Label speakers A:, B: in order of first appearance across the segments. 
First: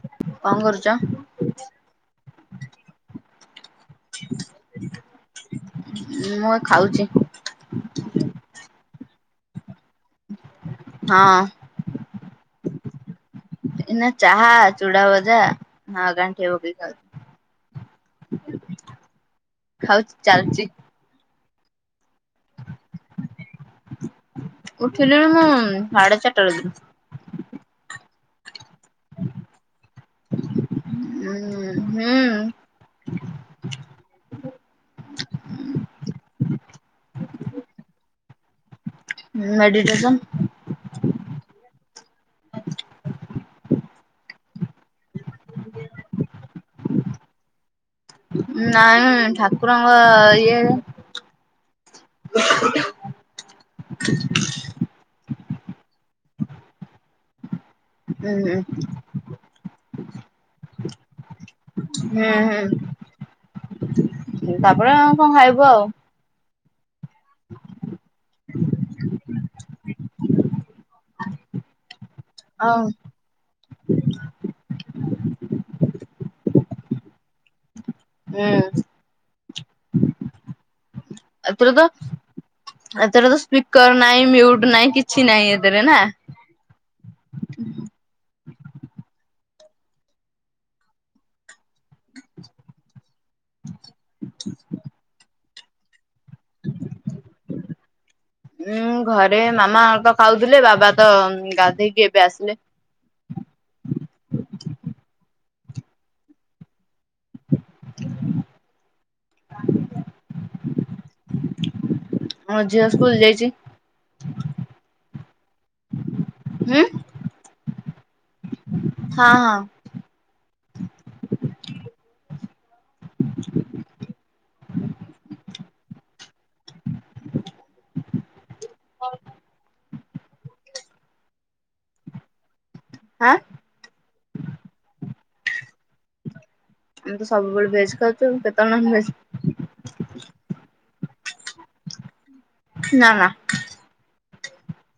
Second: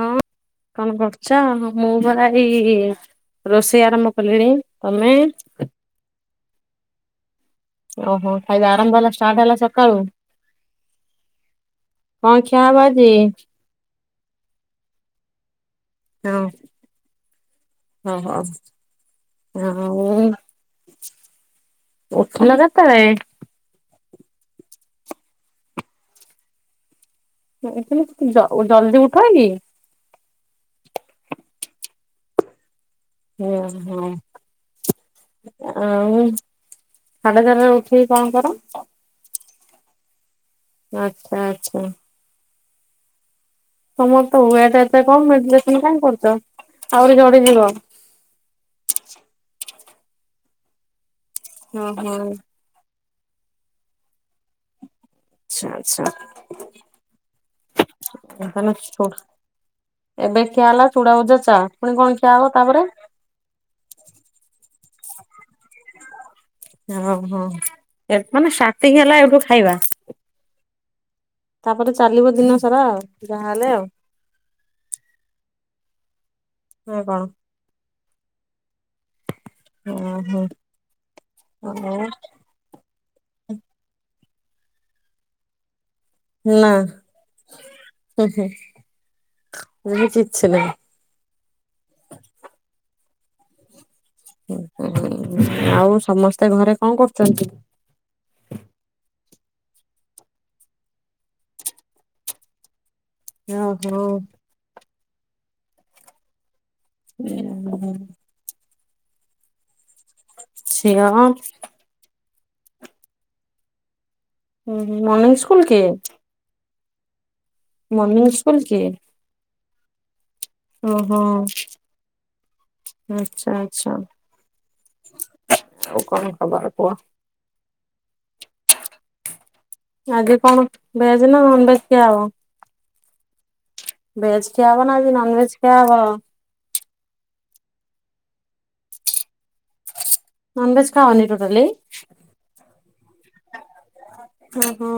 A: ଆଉ କଣ କରୁଛ ମୁଁ ପରା ଏଇ ରୋଷେଇ ଆରମ୍ଭ କଲିଣି ତମେ?
B: ମୁଁ ଖାଉଛି।
A: ଓହୋ ଖାଇବା ଆରମ୍ଭ ହେଲା ଷ୍ଟାର୍ଟ ହେଲା ସକାଳୁ।
B: ହଁ।
A: କଣ ଖିଆ ହେବ ଆଜି?
B: ଏଇନା ଚାହା ଚୁଡ଼ା ଭଜା। ଆଉ
A: ହଁ
B: ଗାଣ୍ଠିଆ ପକେଇକିି
A: ଓହୋ ଆଉ
B: ଖାଉଚି ଖାଉଛି ଚାଲ୍‌ଚି।
A: ଉଠିଲ କେତେବେଳେ?
B: ଉଠିଲିଣି ମୁଁ ସାଢେ ଚାରଟା ରାତିରୁ।
A: ଜ ଜଲଦି ଉଠ କି?
B: ଉଁ ହୁଁ।
A: ଓ ହୋ। ଆଉ ସାଢେ ଚାରଟା ରେ ଉଠିକି କଣ କର?
B: ଉଁ ମେଡିଟେସନ୍।
A: ଆଚ୍ଛା ଆଛା। ତମର ତ ୱେଟ୍ ଏତେ କମ୍ ମେଡିଟେସନ କାଇଁ କରୁଛ ଆହୁରି ଝଡିଯିବ।
B: ନାଇଁ ଠାକୁରଙ୍କ ଇଏ
A: ହଁ ହଁ।
B: [inaudible]
A: ଆଛା
B: ହୁଁ
A: ଆଚ୍ଛା। ଏବେ ଖିଆ ହେଲା ଚୁଡା ଭଜା ଚା ପୁଣି କଣ ଖିଆ ହବ
B: ହୁଁ
A: ତାପରେ?
B: ତାପରେ ଆଉ କଣ ଖାଇବୁ ଆଉ
A: ଓହୋ ମାନେ ଷ୍ଟାଟିଙ୍ଗ ହେଲା ଏଇଠୁ ଖାଇବା। ତାପରେ ଚାଲିବ ଦିନ ସାରା ଆଉ ଯାହା ହେଲେ ଆଉ ନା କଣ?
B: ହୁଁ।
A: ଓହୋ ହଉ।
B: ଏଥର ତ ସ୍ପିକର ନାହିଁ ମ୍ୟୁଟ ନାହିଁ କିଛି ନାହିଁ ଏଥିରେ ନା
A: ନା ହୁଁ ହୁଁ କିଛି ନାହିଁ। ଆଉ ସମସ୍ତେ ଘରେ କଣ କରୁଛନ୍ତି?
B: ଉଁ ଘରେ ମାମା ତ ଖାଉଥିଲେ ବାବା ତ ଗାଧେଇକି ଏବେ ଆସିଲେ।
A: [inaudible] ହୁଁ ହୁଁ। ଝିଅ।
B: ହଁ ଝିଅ ସ୍କୁଲ ଯାଇଛି।
A: ହୁଁ ମର୍ଣିିଂ ସ୍କୁଲ କି?
B: ହୁଁ।
A: ମର୍ଣିିଂ ସ୍କୁଲ କି
B: ହଁ ହଁ
A: ଅହ। ଆଛା ଆଛା ଆଉ କଣ ଖବର କୁହ?
B: ହ [inaudible]
A: ଆଜି କଣ ଭେଜ ନା ନନଭେଜ ଖିଆ ହବ?
B: ହାଁ
A: ଭେଜ ଖିଆ ହବ ନା ଆଜି ନନଭେଜ ଖିଆ ହବ?
B: ଆମେ ତ ସବୁବେଳେ ଭେଜ ଖାଉଛୁ କେତେବେଳେ ନନ ଭେଜ୍
A: ନନଭେଜ୍ ଖାଅନି ଟୋଟଲି?
B: ନା।
A: ଓହୋ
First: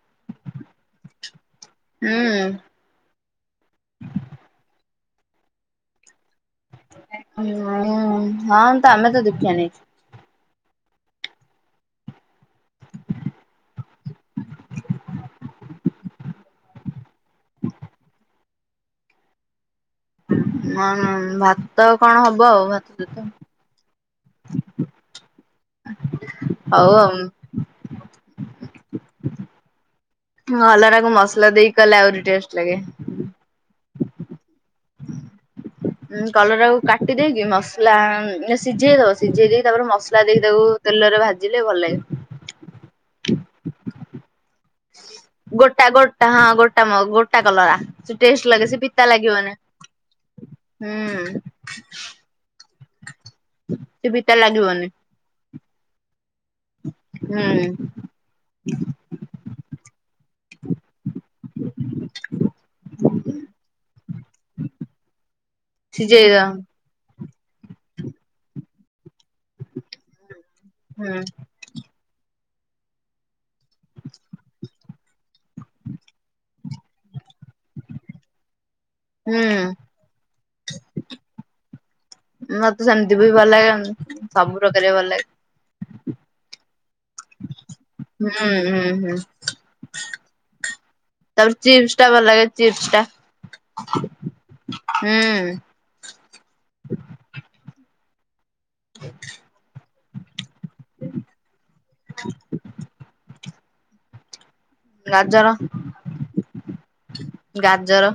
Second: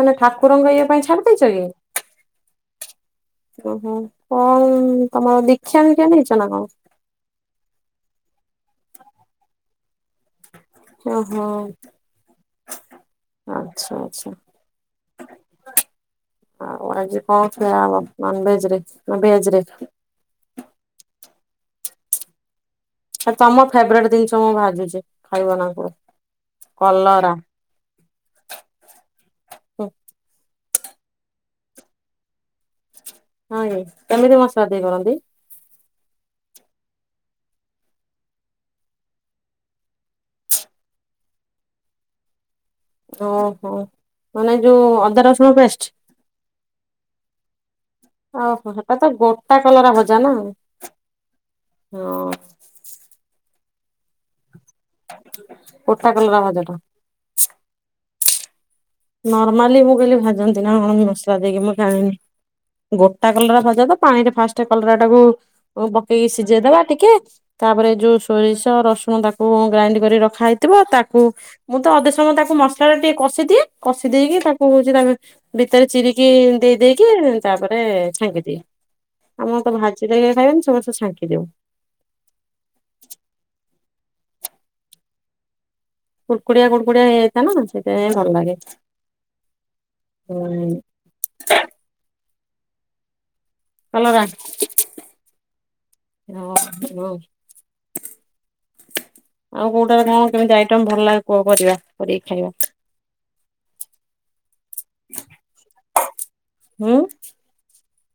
A: ମାନେ ଠାକୁରଙ୍କ ଇଏ ପାଇଁ ଛାଡି ଦେଇଛ କି?
B: ହୁଁ।
A: ଓହୋ କଣ ତମର ଦୀକ୍ଷା ପିକ୍ଷା ନେଇଛ ନା କଣ?
B: ହଁ ତ ଆମେ ତ ଦୀକ୍ଷା ନେଇଛୁ।
A: ଓ ହୋ। ଆଚ୍ଛା ଆଚ୍ଛା। ଆଉ ଆଜି କଣ ଖିଆ ହେବ ନନଭେଜରେ ନା ଭେଜରେ?
B: ହ ଭାତ କଣ ହବ ଆଉ ଭା
A: ଆ ତମ ଫେବରଟ ଜିନିଷ ମୁଁ ଭାଜୁଛି ଖାଇବନା କଣ
B: ହଉ ଆଉ
A: କଲରା। ହୁଁ,
B: ଅଲରାକୁ ମସଲା ଦେଇକି କଲେ ଆହୁରି ଟେଷ୍ଟ ଲାଗେ।
A: ହଁ ଏ କେମିତି ମସଲା ଦେଇ କରନ୍ତି?
B: ହଁ କଲରାକୁ କାଟି ଦେଇକି ମସଲା ସିଝେଇ ଦବ ସିଝେଇ ଦେଇ ତାପରେ ମସଲା ଦେଇ ତାକୁ ତେଲରେ ଭାଜିଲେ ଭଲ ଲାଗେ।
A: ଓହୋ। ମାନେ ଯୋଉ ଅଦା ରସୁଣ ପେଷ୍ଟ
B: ଗୋଟା ଗୋଟା ହଁ ଗୋଟା ଗୋଟା କଲରା। ଟେଷ୍ଟ
A: ଓହୋ
B: ଲାଗେ ସେ
A: ସେଟା ତ
B: ପିତା
A: ଗୋଟା
B: ଲାଗିବନି
A: କଲରା ଭଜା ନା ହଁ।
B: ହୁଁ। ସେ ପିତା ଲାଗିବନି।
A: ଗୋଟା କଲରା ଭଜାଟା।
B: ହୁଁ।
A: ନର୍ମାଲି ମୁଁ କହିଲି ଭାଜନ୍ତି ନା କଣ ମସଲା ଦେଇକି ମୁଁ ଜାଣିନି? ଗୋଟା କଲରା ଭଜା ତ ପାଣିରେ ଫାଷ୍ଟ କଲରାଟାକୁ ହଁ ପକେଇକି ସିଝେଇ ଦବା ଟିକେ ତାପରେ ଯୋଉ ସୋରିଷ ରସୁଣ ତାକୁ ଗ୍ରାଇଣ୍ଡି କରି ରଖା ହେଇଥିବ
B: ହୁଁ
A: ତାକୁ ମୁଁ ତ ଅଧେ ସମୟ ତାକୁ ମସଲା ଟା ଟିକେ କଷିଦିଏ। କଷି ଦେଇକି ତାକୁ ହୋଉଚି ତା ଭିତରେ ଚିରିକି ଦେଇ ଦେଇକି ତାପରେ ଛାଙ୍କିଦିଏ ଆମର
B: ହୁଁ।
A: ତ ଭାଜିଲେ କେହି ଖାଇବନି ସମସ୍ତେ ଛାଙ୍କିଦେଉ।
B: ମତେ ସେମିତି ବି ଭଲ ଲାଗେ ସବୁ [unintelligible] ଭଲ ଲାଗେ।
A: କୁଡ଼କୁଡିଆ କୁଡକୁଡିଆ ହେଇଯାଇଥାଏ ନା ସେଇଥିପାଇଁ ଭଲ
B: ହୁଁ
A: ଲାଗେ
B: ହୁଁ ହୁଁ
A: ହୁଁ।
B: ତା [unintelligible] ଚିପ୍ସ ଟା ଭଲ ଲାଗେ ଚିପ୍ସ ଟା।
A: କଲରା
B: ହୁଁ।
A: ହଁ [unintelligible]
B: [inaudible]
A: ଆଉ କୋଉଟାର କଣ କେମିତି ଆଇଟମ ଭଲ ଲାଗେ କୁହ କରିବା କରିକି ଖାଇବା।
B: ଗାଜର
A: ହୁଁ
B: ଗାଜର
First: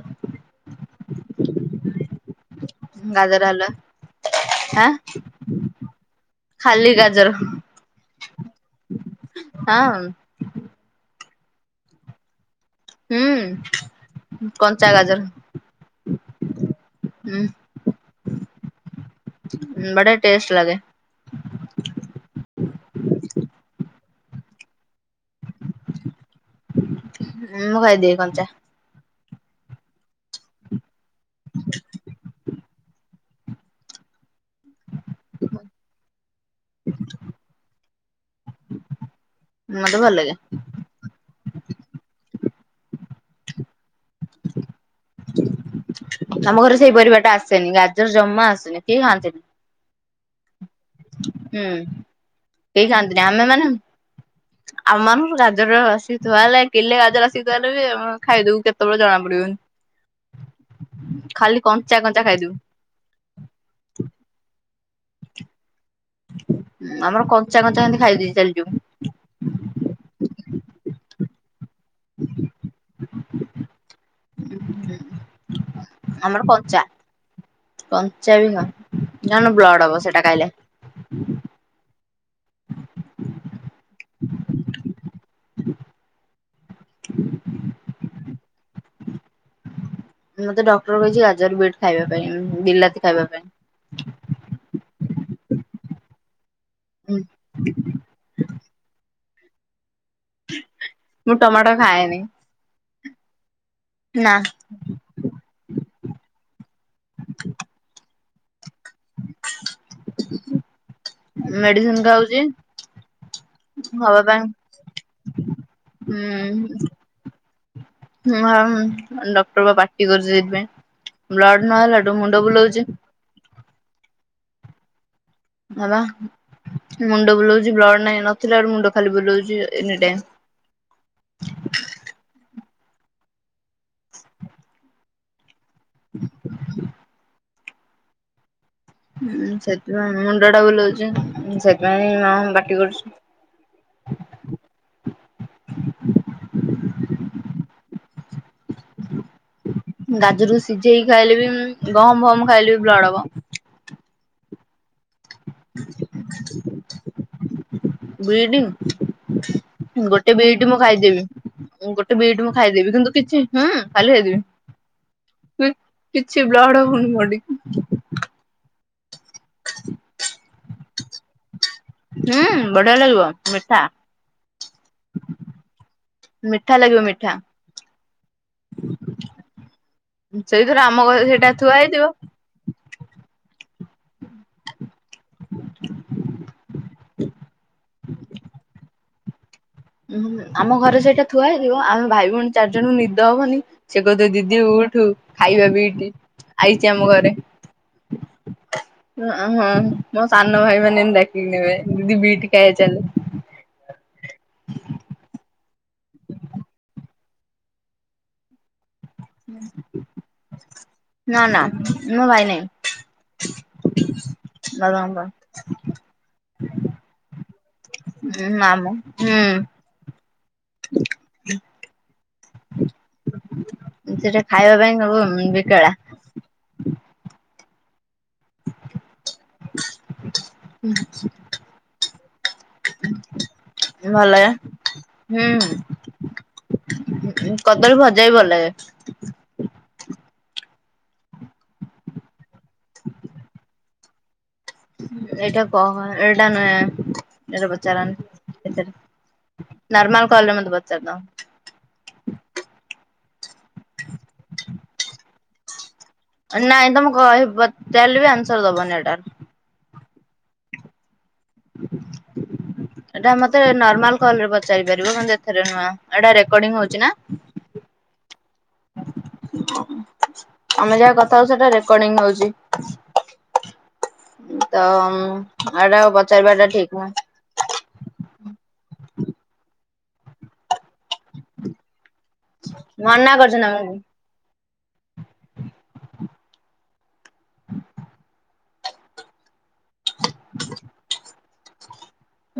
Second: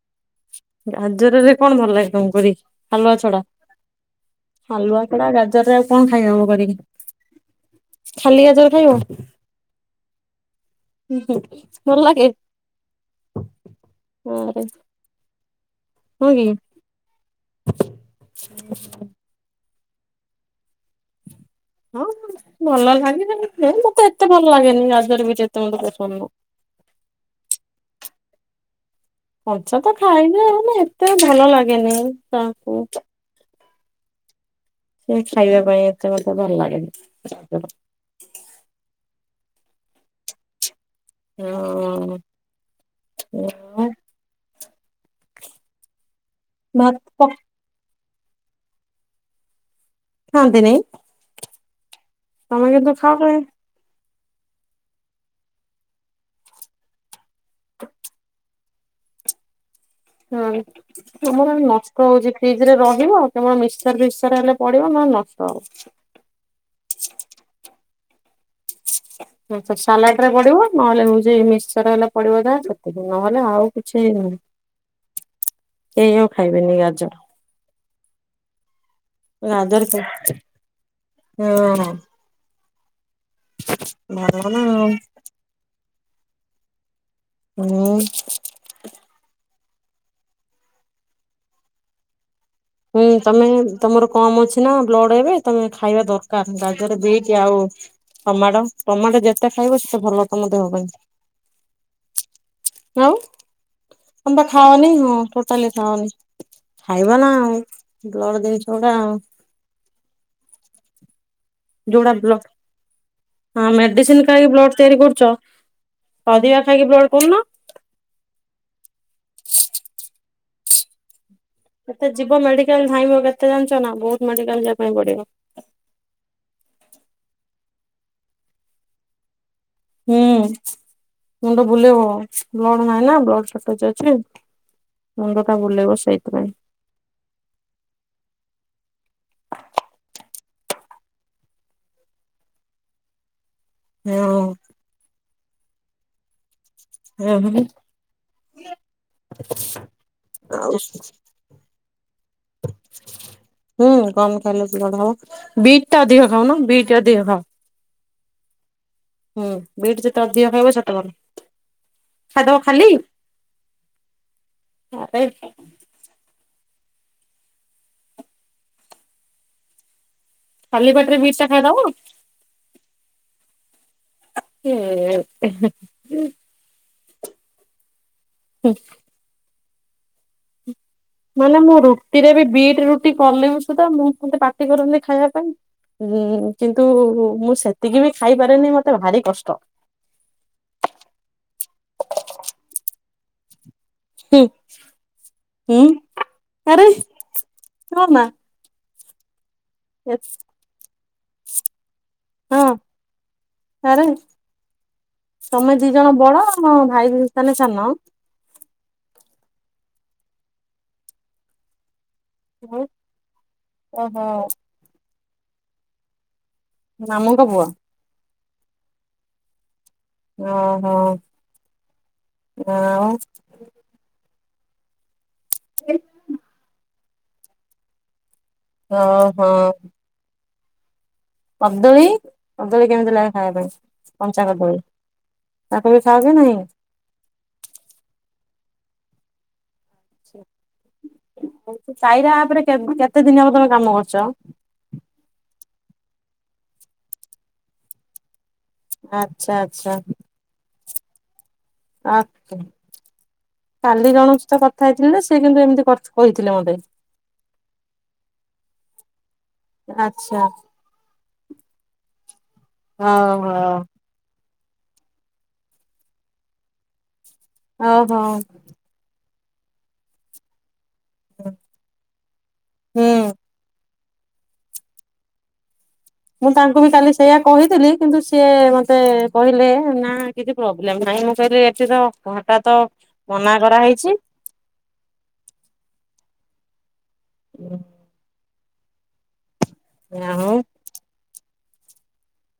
A: ଗାଜରରେ କଣ ଭଲ ଲାଗେ ତମକୁ କରିକି ହାଲୁଆ ଛଡା?
B: ଗାଜର ହାଲୁଆ ଆଁ
A: ହାଲୁଆ ଛଡା ଗାଜରରେ ଆଉ କଣ ଖାଇ ହବ କରିକି
B: ଖାଲି ଗାଜର
A: ଖାଲି ଗାଜର ଖାଇବ।
B: [unintelligible]
A: ହୁଁ ହୁଁ ଭଲ ଲାଗେ।
B: ହୁଁ
A: ଆରେ
B: କଞ୍ଚା ଗାଜର
A: ହଁ କି।
B: ହୁଁ ଉଁ ବଢ଼ିଆ ଟେଷ୍ଟ ଲାଗେ।
A: ହଁ ଭଲ ଲାଗେ [unintelligible] ମତେ ଏତେ ଭଲ ଲାଗେନି ଗାଜର ବିଟ୍ ଏତେ ମତେ ପସନ୍ଦ ନୁହଁ।
B: ମୁଁ ଖାଇଦିଏ କଞ୍ଚା।
A: କଞ୍ଚା ତ ଖାଏ ଯେ ମାନେ ଏତେ ଭଲ ଲାଗେନି [unintelligible] ସେ ଖାଇବା ପାଇଁ ଏତେ ମତେ ଭଲ ଲାଗେନି [unintelligible]
B: ମତେ ଭଲ ଲାଗେ।
A: [unintelligible]
B: ଆମ ଘରେ ସେଇ
A: ଭାତ
B: ପରିବା ଟା ଆସ ସେନି ଗାଜର ଜମା ଆସୁନି କେହି ଖାଆନ୍ତିନି।
A: ଖାଆନ୍ତି [unintelligible]
B: ହୁଁ କେହି
A: ଖାଅ
B: ଖାଆନ୍ତିନି
A: କାଇଁ
B: ଆମେ ମାନେ ଆମମାନଙ୍କୁ ଗାଜର ଆସି ଥୁଆ ହେଲେ କିଲେ ଗାଜର ଆସି ଥୁଆ ହେଲେ ବି ଆମେ ଖାଇଦୋବୁ କେ ତୋବୋଳେ ଜଣା ପଡିବନି।
A: ହୁଁ ଆମର
B: ଖାଲି
A: [unintelligible]
B: କଞ୍ଚା
A: ନଷ୍ଟ
B: କଞ୍ଚା
A: ହୋଉଚି
B: ଖାଇଦବୁ
A: ଫ୍ରିଜ ରେ ରହିବ। କେବଳ ମିକ୍ସଚର୍ ଫିକ୍ସଚର୍ ହେଲେ ପଡିବ ନହେଲେ ନଷ୍ଟ ହବ।
B: ଆମର କଞ୍ଚା କଞ୍ଚା ହେନ୍ତି ଖାଇଦେଇ ଚାଲି [unintelligible]
A: ହଁ ତ ସାଲାଟ୍ ରେ ପଡିବ ନହେଲେ ହୋଉଚି ମିକ୍ସଚର୍ ହେଲେ ପଡିବ ଯାହା ସେ ତିକି ନହେଲେ ଆଉ କିଛି କେହି ଆଉ
B: ଆମର
A: ଖାଇବେନି
B: କଞ୍ଚା
A: ଗାଜର
B: କଞ୍ଚା ବି ଖାଉ। [unintelligible] ବ୍ଲଡ଼
A: ଗାଜର
B: ହବ ସେଟା ଖାଇଲେ।
A: ହଁ। ଭଲ ନା ଆଉ। [unintelligible]
B: ମତେ ଡକ୍ଟର କହିଚି ଗାଜର ବିଟ୍ ଖାଇବା ପାଇଁ ଉଁ ବିଲା
A: ହୁଁ ତମେ ତମର କମ୍ ଅଛି ନା ବ୍ଲଡ ଏବେ ତମେ ଖାଇବା ଦର କାର ଗାଜର
B: ହୁଁ
A: ବିଟ୍ ଆଉ ଟମାଟ ଟମାଟ ଯେତେ ଖାଇବ ସେତେ ଭଲ ତମ ଦେହ ପାଇଁ।
B: ମୁଁ ଟମାଟ ଖାଏନି।
A: ଆଉ ତମେ
B: ନା
A: ପା ଖାଅନି ହଁ ଟୋ ଟାଲି ଖାଅନି ଖାଇବ ନା ଆଉ ବ୍ଲଡ଼ [unintelligible] ଗୁଡା ଆଉ।
B: ମେଡିସିନ ଖାଉଚି
A: ହଁ ମେଡିସିନ୍ ଖାଇକି ବ୍ଲଡ ତିଆରି କରୁଛ ପରିବା
B: ହୁଁ
A: ଖାଇକି ବ୍ଲଡ଼ କରୁନ।
B: ଡକ୍ଟର ବା ପାଟି କରିଚି ସେଇଥିପାଇଁ। ବ୍ଲଡ଼ ନହେଲାଠୁ ମୁଣ୍ଡ ବୁଲଉଛି।
A: ଏତେ ଜାଣିଛ ନା ବହୁତ ମେଡିକାଲ ଯିବା ପାଇଁ ପଡ଼ିବ
B: ହଁ ବା ମୁଣ୍ଡ ବୁଲୋଉଛି ବ୍ଲଡ ନାଇଁ ନଥିଲା ଆରୁ ମୁଣ୍ଡ ଖାଲି ବୁଲଉଛି। ଏନି
A: ହୁଁ
B: ଟାଇମ
A: ମୁଣ୍ଡ ବୁଲେଇବ ବ୍ଲଡ଼ ନାଇଁ ନା ବ୍ଲଡ଼ ସଟେଜ୍ ଅ ଛି ମୁଣ୍ଡଟା ବୁଲେଇବ ସେଇଥିପାଇଁ
B: ହଁ ସେଥିପାଇଁ ମୁଣ୍ଡ ଟା ବୁଲଉଛି ସେଥିପାଇଁ ମା ପାଟି କରୁଛି।
A: ହଁ। ହୁଁ ହୁଁ।
B: ଗାଜର କୁ ସିଝେଇକି ଖାଇଲେ ବି ଗହମ ଫମ ଖାଇଲେ ବି ବ୍ଲଡ଼ ହବ
A: ହୁଁ ଗହମ ଖାଇଲେ ବ୍ଲଡ଼ ହବ ବିଟ୍ ଟା ଅଧିକ ଖାଉନ ବିଟ୍ ଅଧିକ ଖାଅ
B: ବିଟ୍
A: ହୁଁ ବିଟ୍ ଯେତେ
B: ଗୋଟେ
A: ଅଧିକ
B: ବିଟ୍
A: ଖାଇବ
B: ମୁଁ
A: ସେତେ ଭଲ।
B: ଖାଇଦେବି ଗୋଟେ ବିଟ୍ ମୁଁ
A: ଖାଇଦବ ଖାଲି
B: ଖାଇଦେବି କିନ୍ତୁ କିଛି ହୁଁ ଖାଲି ଖାଇ ଦେବି
A: ଆରେ
B: ହୁଁ କିଛି ବ୍ଲଡ଼ ହଉନି ବଡିକି [inaudible]
A: ଖାଲି ପାଟିରେ ବିଟ୍ ଟା ଖାଇଦବ?
B: ହୁଁ ବଢ଼ିଆ ଲାଗିବ ମିଠା
A: [unintelligible]
B: ମିଠା ଲାଗିବ ମିଠା
A: ହୁଁ।
B: [inaudible] ସେଇଥିରେ ଆମ ଘରେ ସେଇଟା
A: ମାନେ
B: ଥୁଆ
A: ମୁଁ
B: ହେଇଥିବ।
A: ରୁଟିରେ ବି ବିଟ୍ ରୁଟି କଲେ ବି ସୁଧା ମୁଁ କେତେ ପାଟି କରନ୍ତି ଖାଇବା ପାଇଁ ହୁଁ କିନ୍ତୁ ମୁଁ ସେତିକି ବି ଖାଇପାରେନି ମତେ ଭାରି କଷ୍ଟ।
B: ଆମ ଘରେ ସେଇଟା ଥୁଆ ହେଇଥିବ ଆମ ଭାଇ ଭଉଣୀ ଚାରିଜଣଙ୍କୁ ନିଦ ହବନି ସେ କହୁଥିବ
A: ହୁଁ
B: ଦିଦି ଉଠୁ ଖାଇବା
A: ହୁଁ
B: ବିଟ୍
A: ଆରେ
B: ଆଇଚି ଆମ ଘରେ
A: ହଁ ମା
B: ଅଁ ହଁ ମୋ ସାନ ଭାଇ ମାନେ ଏମ ଡାକିକି ନେବେ ଦିଦି ବିଟ୍
A: ହଁ
B: ଖାଇବା ଚାଲ
A: [unintelligible] ତମେ ଦି ଜଣ ବଡ଼ ଭାଇ ତାହାନେ ସାନ
B: ହୁଁ। ନା ନା ମୋ ଭାଇ ନାହିଁ
A: ଓହୋ
B: ଦାଦା ଙ୍କ ପୁଅ।
A: ମାମୁଁ ଙ୍କ ପୁଅ
B: ହୁଁ ମାମୁ ହୁଁ
A: ଓହୋ ଆଉ
B: ସେ ଟିକେ ଖାଇବା ପାଇଁ ସବୁ ବିକେଳା
A: ହଁ ହଁ।
B: [inaudible]
A: କଦଳୀ କଦଳୀ କେମିତି ଲାଗେ ଖାଇବା ପାଇଁ
B: ଭଲ
A: କଞ୍ଚା
B: ଲାଗେ।
A: କଦଳୀ
B: ହୁଁ
A: ତାକୁ ବି ଖାଅକି ନାଇ
B: କଦଳୀ ଭଜା ବି ଭଲ ଲାଗେ।
A: କାଇରା ଆପ୍ ରେ କେତ କେତେ ଦିନ ହବ ତମେ କାମ କରୁଛ?
B: ଏଇଟା କହ ଏଇଟା ନୁହଁ ଏଟା ପଚାରନି।
A: ଆଚ୍ଛା ଆଚ୍ଛା।
B: ନର୍ମାଲ କଲ୍ ରେ ମତେ ପଚାରିଦବ।
A: ଆ କାଲି ଜଣଙ୍କ ସହିତ କଥା ହେଇଥିଲେ ସେ କିନ୍ତୁ ଏମିତି କଥ
B: ନାଇଁ ତମେ ଘ ପଚାରିଲେ ବି ଆନ୍ସାର୍ ଦବନି ହେଟା
A: ଆଚ୍ଛା।
B: ଏଟା
A: ଓହୋ
B: ମତେ ନର୍ମାଲ କଲ୍ ରେ ପଚାରି ପାରିବ କିନ୍ତୁ ଏଥିରେ ନୁହଁ ଏଟା ରେକଡିଙ୍ଗ୍ ହଉଛି ନା
A: ହଉ ହଉ
B: ଆମେ ଯାହା କଥା ହଉଛେ ସେଟା ରେକର୍ଡିଙ୍ଗ୍ ହଉଛି।
A: ହୁଁ।
B: ତ ଆର ବ
A: ମୁଁ ତାଙ୍କୁ ବି କାଲି ସେୟା କହିଥିଲି କିନ୍ତୁ ସେ ସିଏ ମତେ କହିଲେ ନା କିଛି ପ୍ରୋବ୍ଲେମ ନାହିଁ ମୁଁ କହିଲି ଏଠି ତ ଘଣ୍ଟା ତ ମନା
B: କରିଛନ୍ତି ଆମକୁ।
A: କରାହେଇଛି।
B: [unintelligible]
A: ନାଉ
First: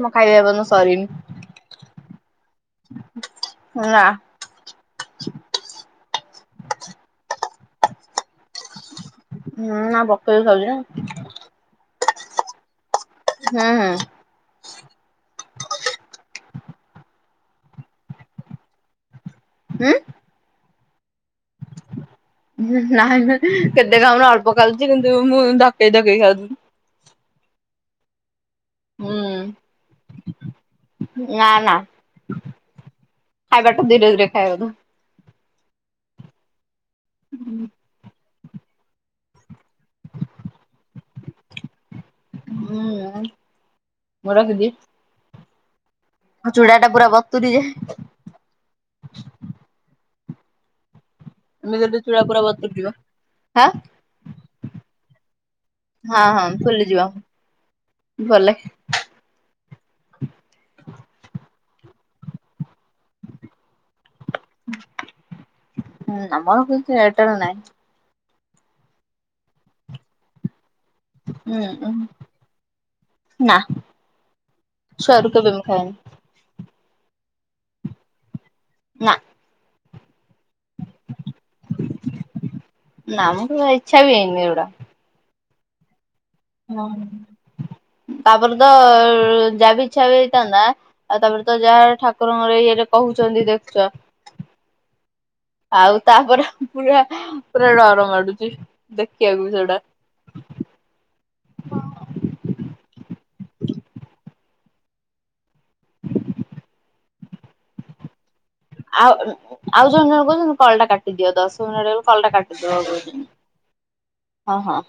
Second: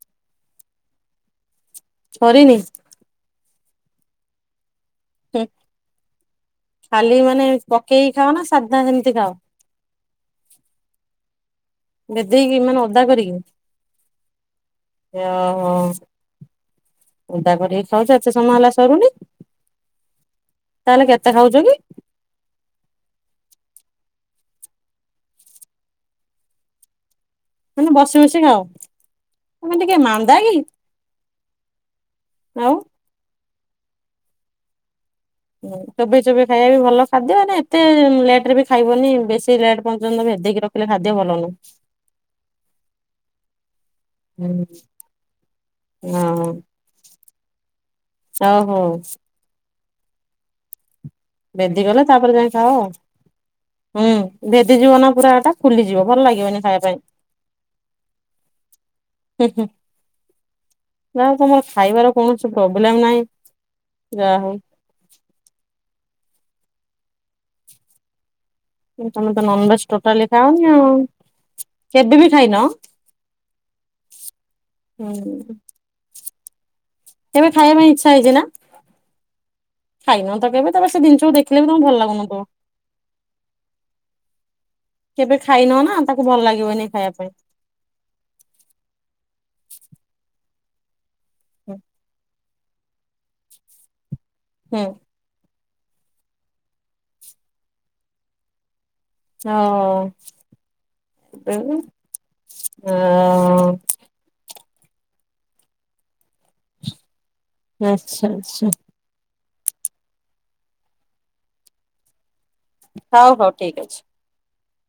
B: ମୋ ଖାଇବା ଏପନ୍ତ ସରିନି।
A: ଛରିନି
B: ନା।
A: ଖାଲି ମାନେ ପକେଇକି ଖାଅ ନା ସାଧା ସେମିତି ଖାଅ?
B: ହୁଁ ନା ପକେଇକି ଖାଉଚି ନା।
A: ବେଦେଇକି ମାନେ ଅଦା କରିକି।
B: ହୁଁ ହୁଁ
A: ଇଓହୋ ଓଦା କରିକି ଖାଉଛ ଏତେ ସମୟ ହେଲା ସରୁନି।
B: ଉଁ
A: ତାହେଲେ କେତେ ଖାଉଚ କି?
B: ହୁଁ ନାଇଁ କେତେ ଖାଉନି ଅଳ୍ପ ଖାଉଛି କିନ୍ତୁ ମୁଁ ଧକେଇ ଧକେଇ ଖାଉଚି।
A: ମାନେ ବସି ବସି ଖାଅ।
B: ହୁଁ
A: ତମେ ଟିକେ ମାନ୍ଦା କି
B: ନା ନା।
A: ଆଉ।
B: ଖାଇବାଟା ଧୀରେ ଧୀରେ ଖାଇବା କଥା।
A: ହୁ ଚୋବେଇ ଚୋବେଇ ଖାଇବା ବି ଭଲ ଖାଦ୍ୟ ହେଲେ ଏତେ ଲେଟ ରେ ବି ଖାଇବନି ବେଶୀ ଲେଟ ପର୍ଯ୍ୟନ୍ତ ଭେଦେଇକି ରଖିଲେ ଖାଦ୍ୟ ଭଲ ନୁଁ।
B: ହଁ ମୁଁ ରଖୁଚି। ଚୁଡା ଟା ପୁରା ବତୁୁରି ଯାଏ।
A: ଚ୍ଛା ହଉ।
B: ଏମିତି ଗୋଟେ
A: ଭେଦିଗଲେ
B: ଚୁଡା
A: ତାପରେ
B: ପୁରା
A: ଯାଇ ଖାଅ ଆଉ।
B: ବତୁରିଯିବ। ହଁ
A: ହୁଁ ଭେଦିଯିବ ନା ପୁରା ଏଟା ଫୁଲିଯିବ ଭଲ ଲାଗିବନି ଖାଇବା ପାଇଁ।
B: ଭାଲଲାଗେ।
A: ହୁ ହୁଁ ଯାହା ହଉ ତମର ଖାଇବାର କୌଣସି ପ୍ରୋବ୍ଲେମ ନାହିଁ ଯାହା ହଉ।
B: ହୁ ଆମର କିଛି ଏୟାରଟେଲ ନାହିଁ।
A: ତମେ ତ ନନଭେଜ ଟୋଟାଲି ଖାଅନି ଆଉ।
B: ହୁଁ
A: କେବେ ବି ଖାଇନ
B: ନା
A: ହୁଁ
B: ସରୁ କେବେ ମୁଁ ଖାଏନି।
A: କେବେ ଖାଇବା ପାଇଁ ଇଚ୍ଛା ହେଇଛି ନା?
B: ନା।
A: ଖାଇନହ ତ କେବେ ତାପରେ ସେ ଜିନିଷକୁ ଦେଖିଲେ ବି ତମକୁ ଭଲ ଲାଗୁନଥିବ।
B: ନାମ କେବେ ଇଚ୍ଛା ବି ହେଇନି ଏଗୁଡ଼ା।
A: କେବେ ଖାଇନ ନା ତାକୁ ଭଲ ଲାଗେ
B: ହଁ ତାପରେ ତ ଜାବି ଇଛା ବି ହେଇଥାନ୍ତା। ଆଉ ତାପରେ ତ ଯାହା ଏ ଠାକୁରଙ୍କର ଇଏରେ କହୁଛନ୍ତି ଦେଖୁଛ।
A: ହୁଁ
B: ଆଉ ତାପରେ ପୁରା ପୁରା ଡର ମାଡ଼ୁଚି।
A: ହଁ ହ [unintelligible]
B: ହ [inaudible]
A: ଆଛା ଆଚ୍ଛା
B: ଆଉ ଆଉ ଜଣେ ଜଣେ କହୁଛନ୍ତି କଲଟା କାଟିଦିଅ ଦଶ ମିନଟ ରଇବ କଲଟା କାଟି
A: ହଉ ହଉ ଠିକ ଅଛି।
B: [inaudible] ହଁ ହଁ